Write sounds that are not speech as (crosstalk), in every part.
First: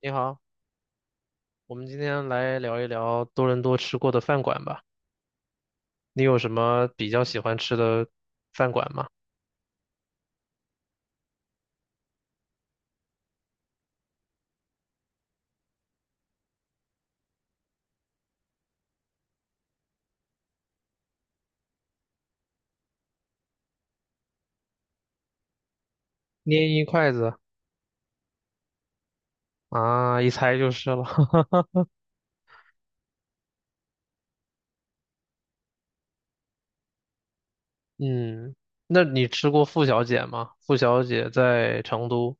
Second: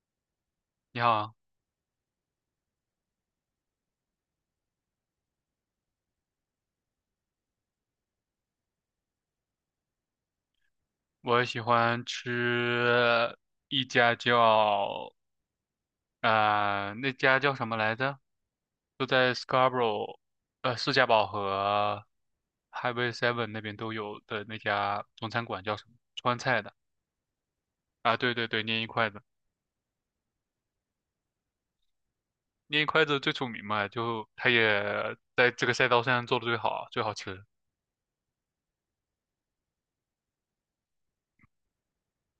你好，你好，我们今天来聊一聊多伦多吃过的饭馆吧。你有什么比较喜欢吃的饭馆吗？我喜欢吃一家叫那家叫什么来着？就在 Scarborough，士嘉堡和 Highway Seven 那边都有的那家中餐馆叫什么？川菜捏的。一筷子啊，对对对，捏一筷子，啊，一猜就是了。(laughs) 捏一筷子最出名嘛，就它也在这个赛道上做的最好，最好吃。嗯，那你吃过傅小姐吗？傅小姐在成都。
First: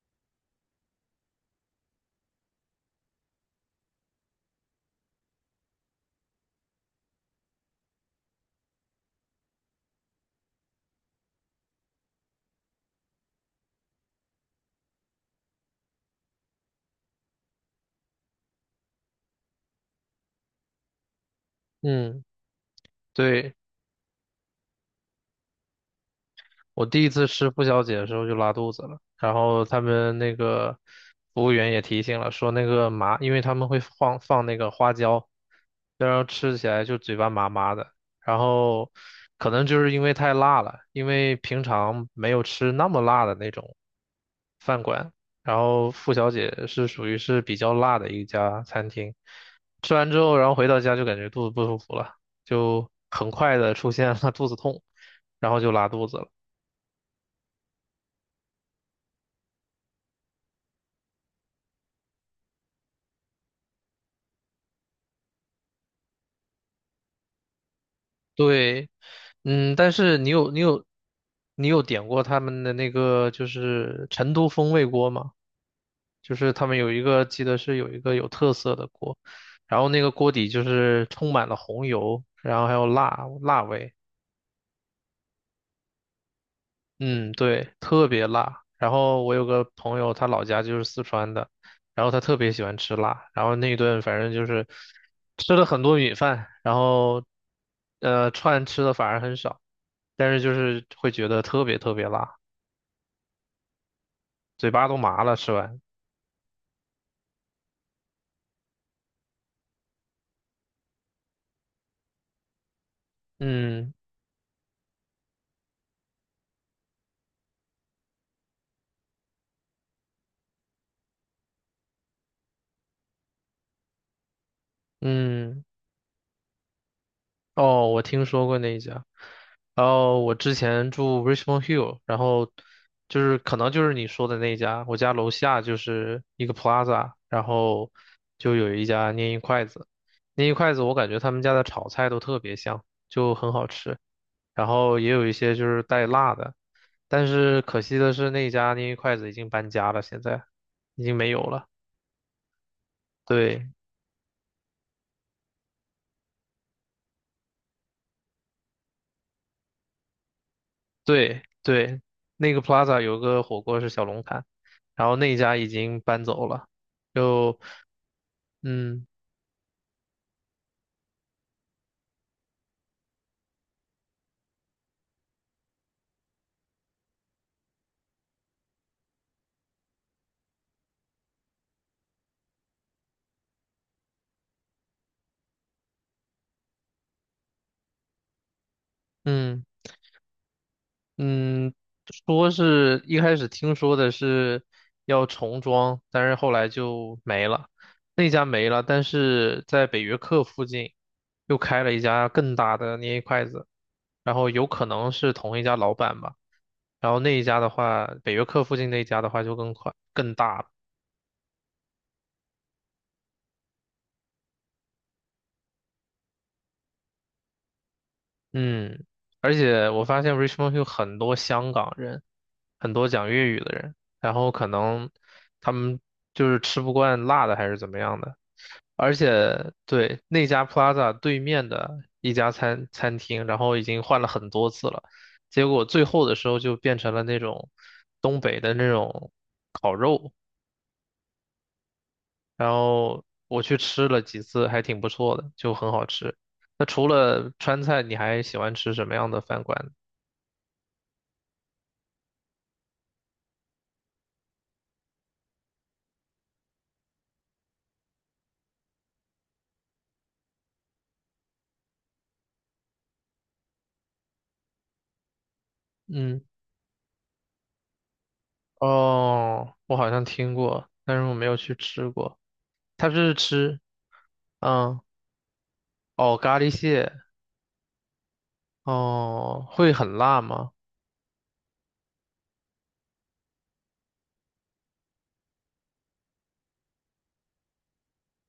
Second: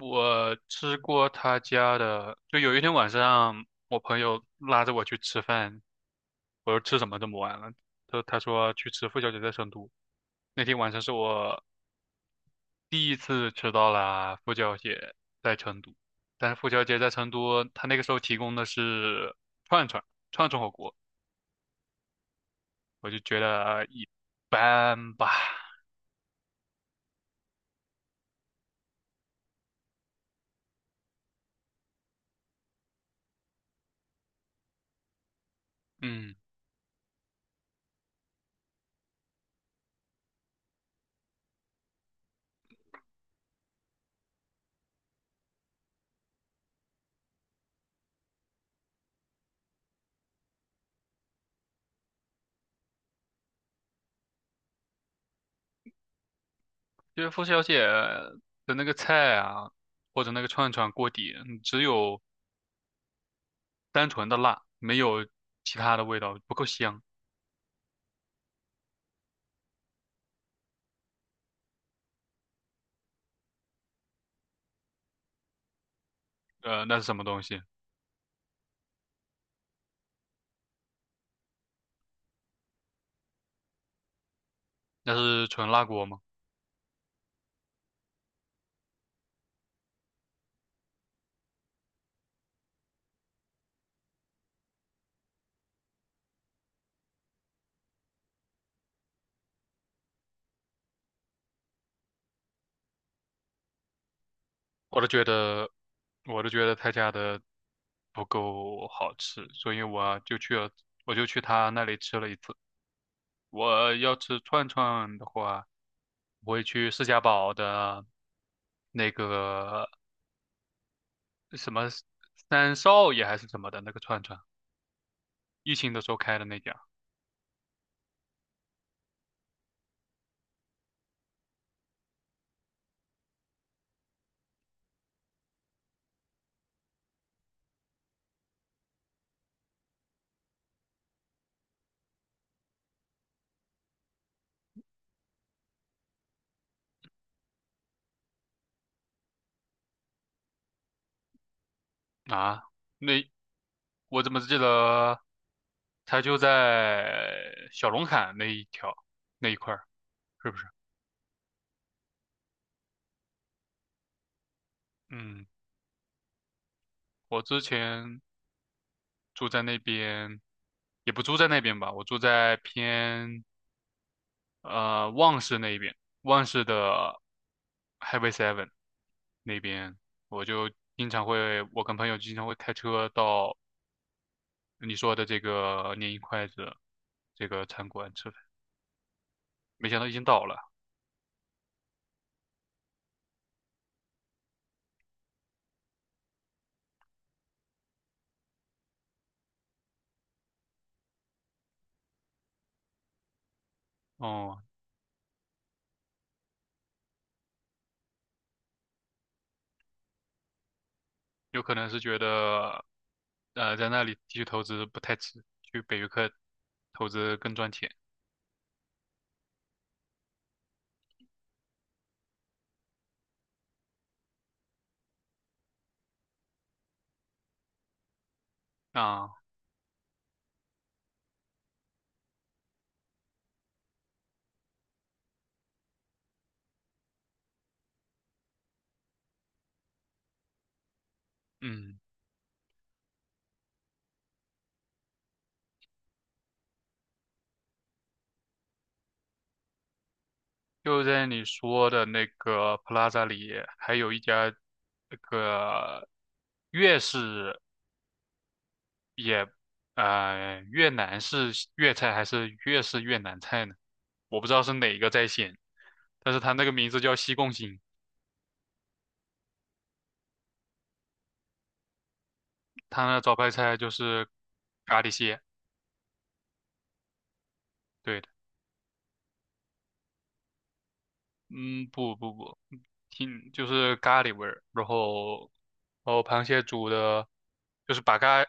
我吃过他家的，就有一天晚上，我朋友拉着我去吃饭，我说吃什么这么晚了？他说去吃傅小姐在成都。那天晚上是我第一次吃到了傅小姐在成都，但是傅小姐在成都，她那个时候提供的是串串串串火锅，嗯，我就觉对，得一般吧。我第一次吃付小姐的时候就拉肚子了，然后他们那个服务员也提醒了，说那个麻，因为他们会放那个花椒，然后嗯，吃起来就嘴巴麻麻的，然后可能就是因为太辣了，因为平常没有吃那么辣的那种饭馆，然后付小姐是属于是比较辣的一家餐厅，吃完之后，然后回到家就感觉肚子不舒服了，就很快的出现了 (laughs) 肚子痛，然后就拉肚子了。就是傅小姐的那个菜啊，或者那个串串锅底，嗯只有单纯的辣，没有其他的味道，不够香。对，嗯，但是你有点过他们的那个就是成都风味锅吗？就是他们有那一是什个么东记得西？是有一个有特色的锅，然后那个锅底就是充满了红油，然后还有辣味。那是纯辣锅吗？嗯，对，特别辣。然后我有个朋友，他老家就是四川的，然后他特别喜欢吃辣，然后那一顿反正就是吃了很多米饭，然后串吃的反而很少，但是就是会觉得特别特别辣，嘴巴都我都麻觉了，吃得，完。我都觉得他家的不够好吃，所以我就去了，我就去他那里吃了一次。嗯我要吃串串的话，我会去释家堡的那个什么三少爷还是什么的那个串串，嗯。疫情的时候开的那家。哦，我听说过那一家。然后我之前住 Richmond Hill，然后就是可能就是你说的那一家，我家楼下就是一个 Plaza，然后就有一家拈一筷子，拈一筷子我感觉他们家的炒菜都特别香，就很好吃，然后也有一些就是带辣的，但是可惜的是那一家拈一筷子已经搬家了，现在已经没有了，啊，那对，我怎么记得？它就在小龙坎那一条那一块儿，是不是？对对，那个 Plaza 有个火锅是小龙坎，然后那嗯，家已经搬走了。我就之前嗯住在那边，也不住在那边吧，我住在偏旺市那一边，旺市的 HIGHY Seven 那边，我就经常会，我跟朋友经常会开车到你说的这个年一筷子这个餐馆吃饭，嗯没想到已经倒了。嗯，说是一开始听说的是要重装，但是后来就没了。那家没了，但是在北约克附近又开了一家更大的捏筷子，然后哦，有可能是同一家老板吧。然后那一家的话，北约克附近那一家的话就更快更大了。有可能是觉得在那里继续投资不太值，去北约克投资更赚钱。嗯，而且我发现 Richmond 有很多香港人，很多讲粤语的人，然后可能他们就是吃不惯辣的还是怎么样的。而啊，且对那家 Plaza 对面的一家餐厅，然后已经换了很多次了，结果最后的时候就变成了那种东北的那种烤肉，嗯，然后我去吃了几次，还挺不错的，就很好吃。那除了川菜，你还喜欢吃什么样的饭馆呢？就在你说的那个 Plaza 里，还有一家那个粤式也，呃，越南式粤菜还是粤式越南菜呢？我不知道是哪个在先，但嗯。是它那个名字叫西贡星，哦，我好像听过，但是我没有去吃过。它它那是招牌菜吃，就是嗯，咖喱蟹。哦，咖喱蟹，对，的。哦，会很辣吗？嗯，不不不，挺就是咖喱味儿，然后螃蟹煮的，就是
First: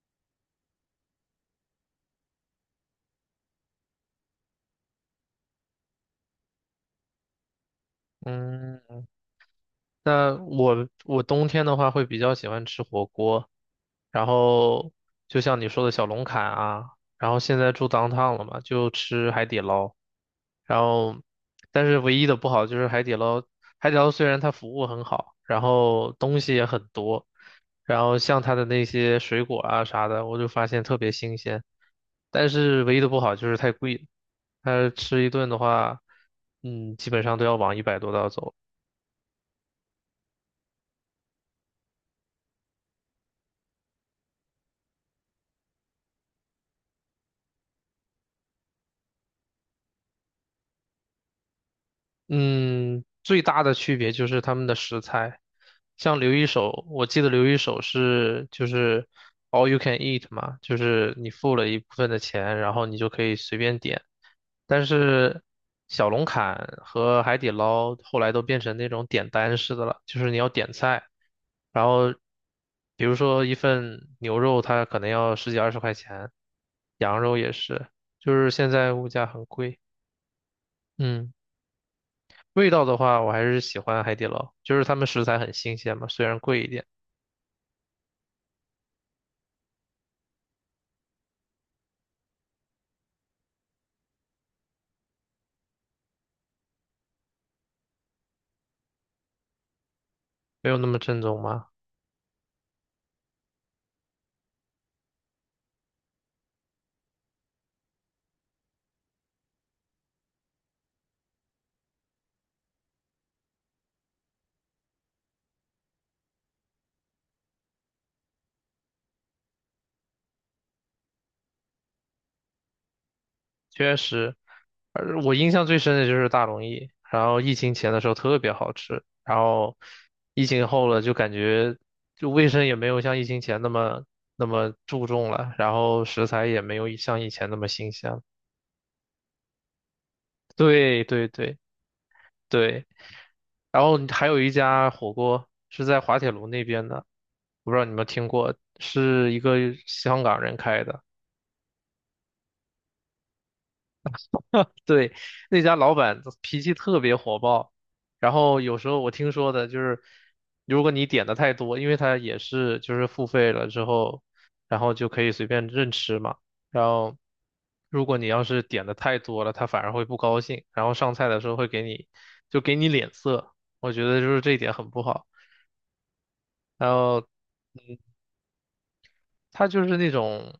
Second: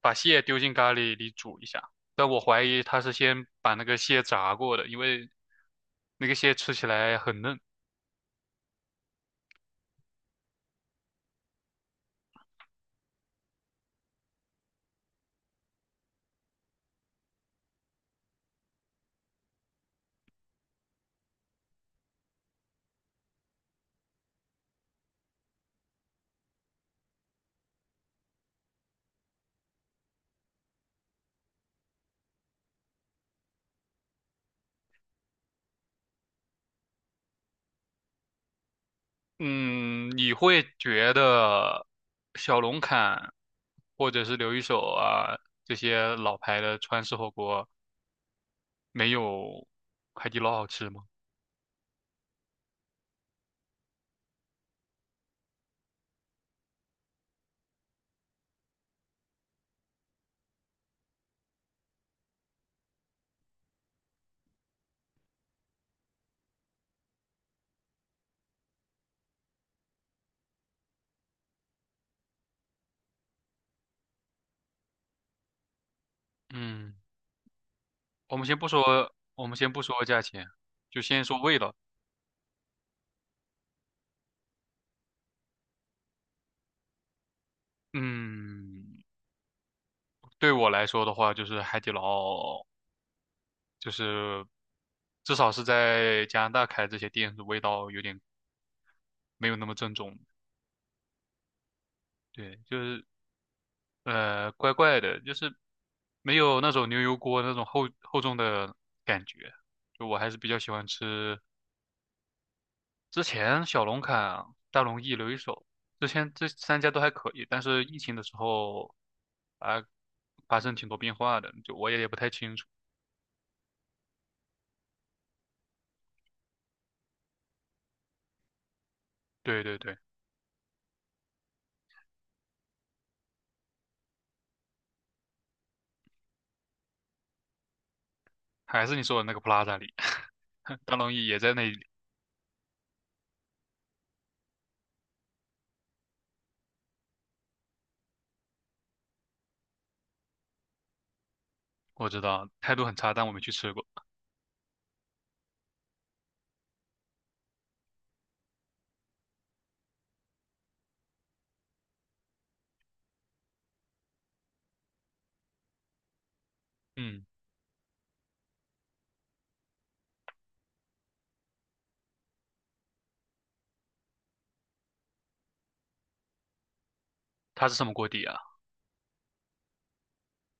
把蟹丢进咖喱里煮一下，但我怀疑他是先把那个蟹炸过的，因为那个蟹吃起来很嫩。嗯，那我冬天的话会比较喜欢吃火锅，然后就像你说的小龙坎啊，然后现在住 downtown 了嘛，就吃海底捞，然后但是唯一的不好就是海底捞，海底捞虽然它服务很好，然后东西也很多，然后像它的那些水果啊啥的，我就发现特别新鲜，但是唯一的不好就是太贵了，它吃一顿的话，嗯，基本上都要往100多刀走。嗯，你会觉得小龙坎或者是刘一手啊这些老牌的川式火锅没有海底捞好吃吗？嗯，最大的区别就是他们的食材，像刘一手，我记得刘一手是就是 all you can eat 嘛，就是你付了一部分的钱，然后你就可以随便点。但是小龙坎和海底捞后来都变成那种点单式的了，就是你要点菜，然后比如说一份牛肉它可能要十几二十块钱，嗯。羊肉也是，就我们是先不现在物说，价很我们先贵，不说价钱，就先嗯。说味道。味道的话，我还是喜欢海底捞，就是他们食材很新鲜嘛，虽然贵一点，嗯，对我来说的话，就是海底捞，就是至少是在加拿大开这些店，味道有点没有那么正宗。没有那么正宗嘛。对，就是怪怪的，就是没有那种牛油锅那种厚厚重的感觉。就我还是比较喜欢吃之前小龙坎、大龙燚、留一手，之前这三家都还可以，但是疫情的时候啊，发生挺多变化的，就我也不太清楚。确实，而我印象最深的就是大龙燚，然后疫情前的时候特别好吃，然对后对对，疫情后了就感觉就卫生也没有像疫情前那么注重了，然后食材也没有像以前那么新鲜了还是你说的那个 Plaza 里，(laughs) 大对龙对燚也在对那里，对，然后还有一家火锅是在滑铁卢那边的，我不知道你们听过，是一个香港人开的。我知道态度很差，但我没去吃过。对，那家老板脾气特别火爆，然后有时候我听说的就是，如果你点的太多，因为他也是就是付费了之后，然后就可以随便任吃嘛。然后嗯，如果你要是点的太多了，他反而会不高兴，然后上菜的时候会给你就给你脸色，我觉得就是这一点很不好。然后它是什么锅底啊？他就是那种，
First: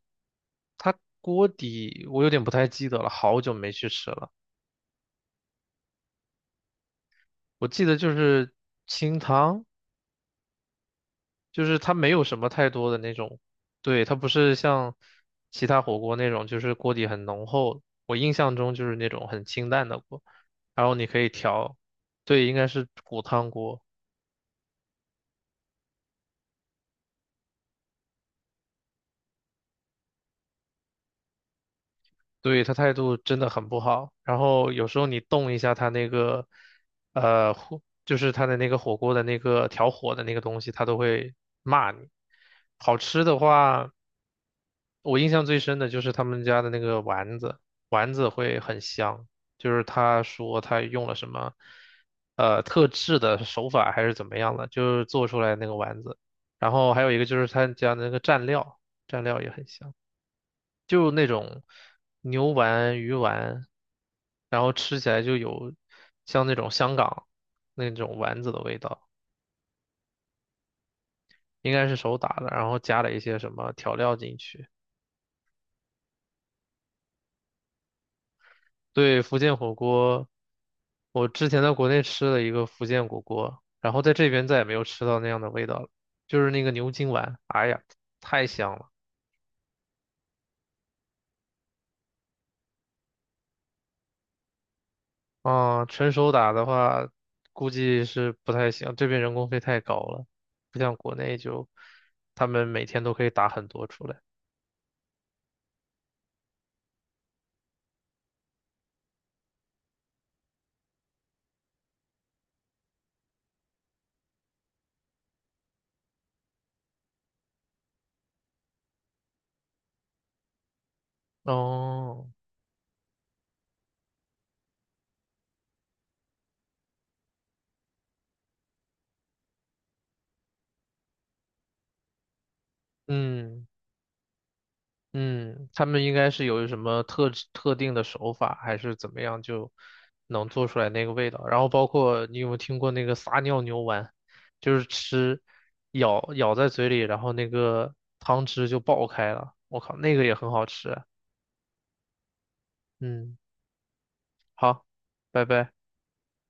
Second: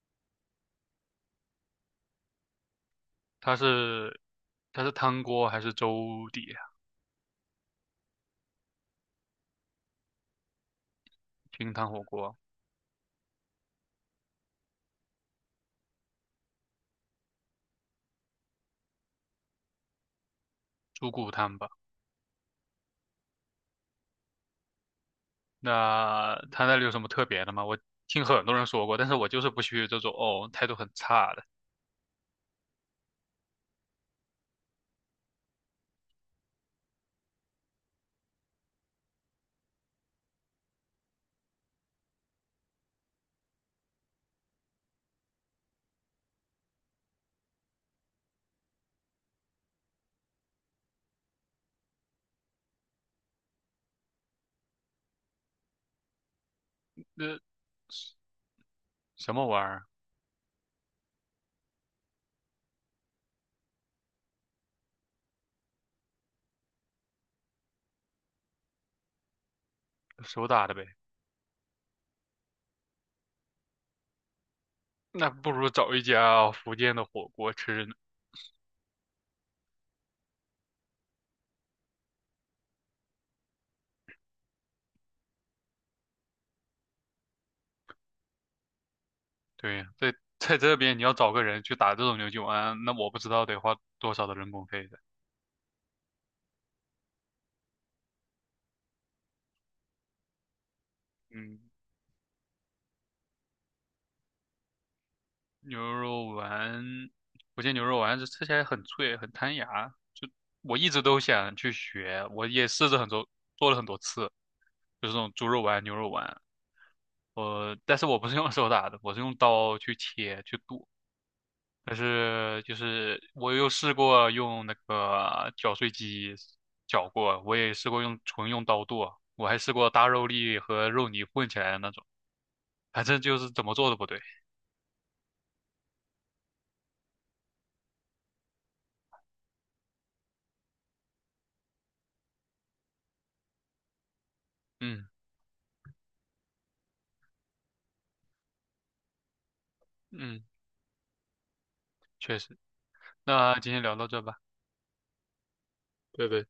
他锅底我有点不太记得了，好久它没去吃是了。它是汤锅还是粥底啊？我记得就是清汤，就清是汤它火没有锅，什么太多的那种，对，它不是像其他火锅那种，就是锅底很浓厚。我印象中就是那种很清淡的锅，然后你猪可以骨汤吧？调，对，应该是骨汤锅，那它那里有什么特别的吗？我听很多人说过，但是我就是不去这种哦态度很差的。对，他态度真的很不好。然后有时候你动一下他那个，火，就是他的那个火锅的那个调火的那个东西，他都会骂你。好吃的话。我印象最深的就是他们家的那个丸子，丸子会很香。就是他说他用了什么，特制的手法还是怎么样的，就是做出来那个丸子。然后还有一个就是呃他家的那个蘸料，蘸什料么也玩很意儿，香，就那种牛丸、鱼丸，然后吃起来就有像那种香港那种丸子的味道，手打的呗。应该是手打的，然后加了一些什么调料进去。那不如找一家福建的火锅吃呢。对，福建火锅，我之前在国内吃了一个福建火锅，然后在这边再也没有吃到那样的味道了，就是那个牛筋丸，哎呀，太香了。对，在这边你要找个人去打这种牛筋丸，那我不知道得花多少的人工费的。啊、纯手打的话，估计是不太行，这边人工费太高了，不像国内嗯，就他们每天都可以打很多出来。牛肉丸，福建牛肉丸是吃起来很脆，很弹牙。我一直都想去学，我也试着很多做了很多次，就是这种猪肉丸、牛肉丸。呃，但是我不是用手打的，我是用刀去切去剁。但哦，是就是我又试过用那个绞碎机绞过，我也试过用纯用刀剁，我还试过大肉粒和肉泥混起来的那种，反正就是怎嗯。么做都不对。嗯，他们应该是有什么特制特定的手法，还是怎么样就能做出来那个味道？然后包括你有没有听过那个撒尿牛丸，就是嗯吃咬咬在嘴里，然后那个汤汁就爆开了。我靠，那个也嗯，很好吃啊。确实。嗯，那今天聊到这吧，好，拜拜。拜拜。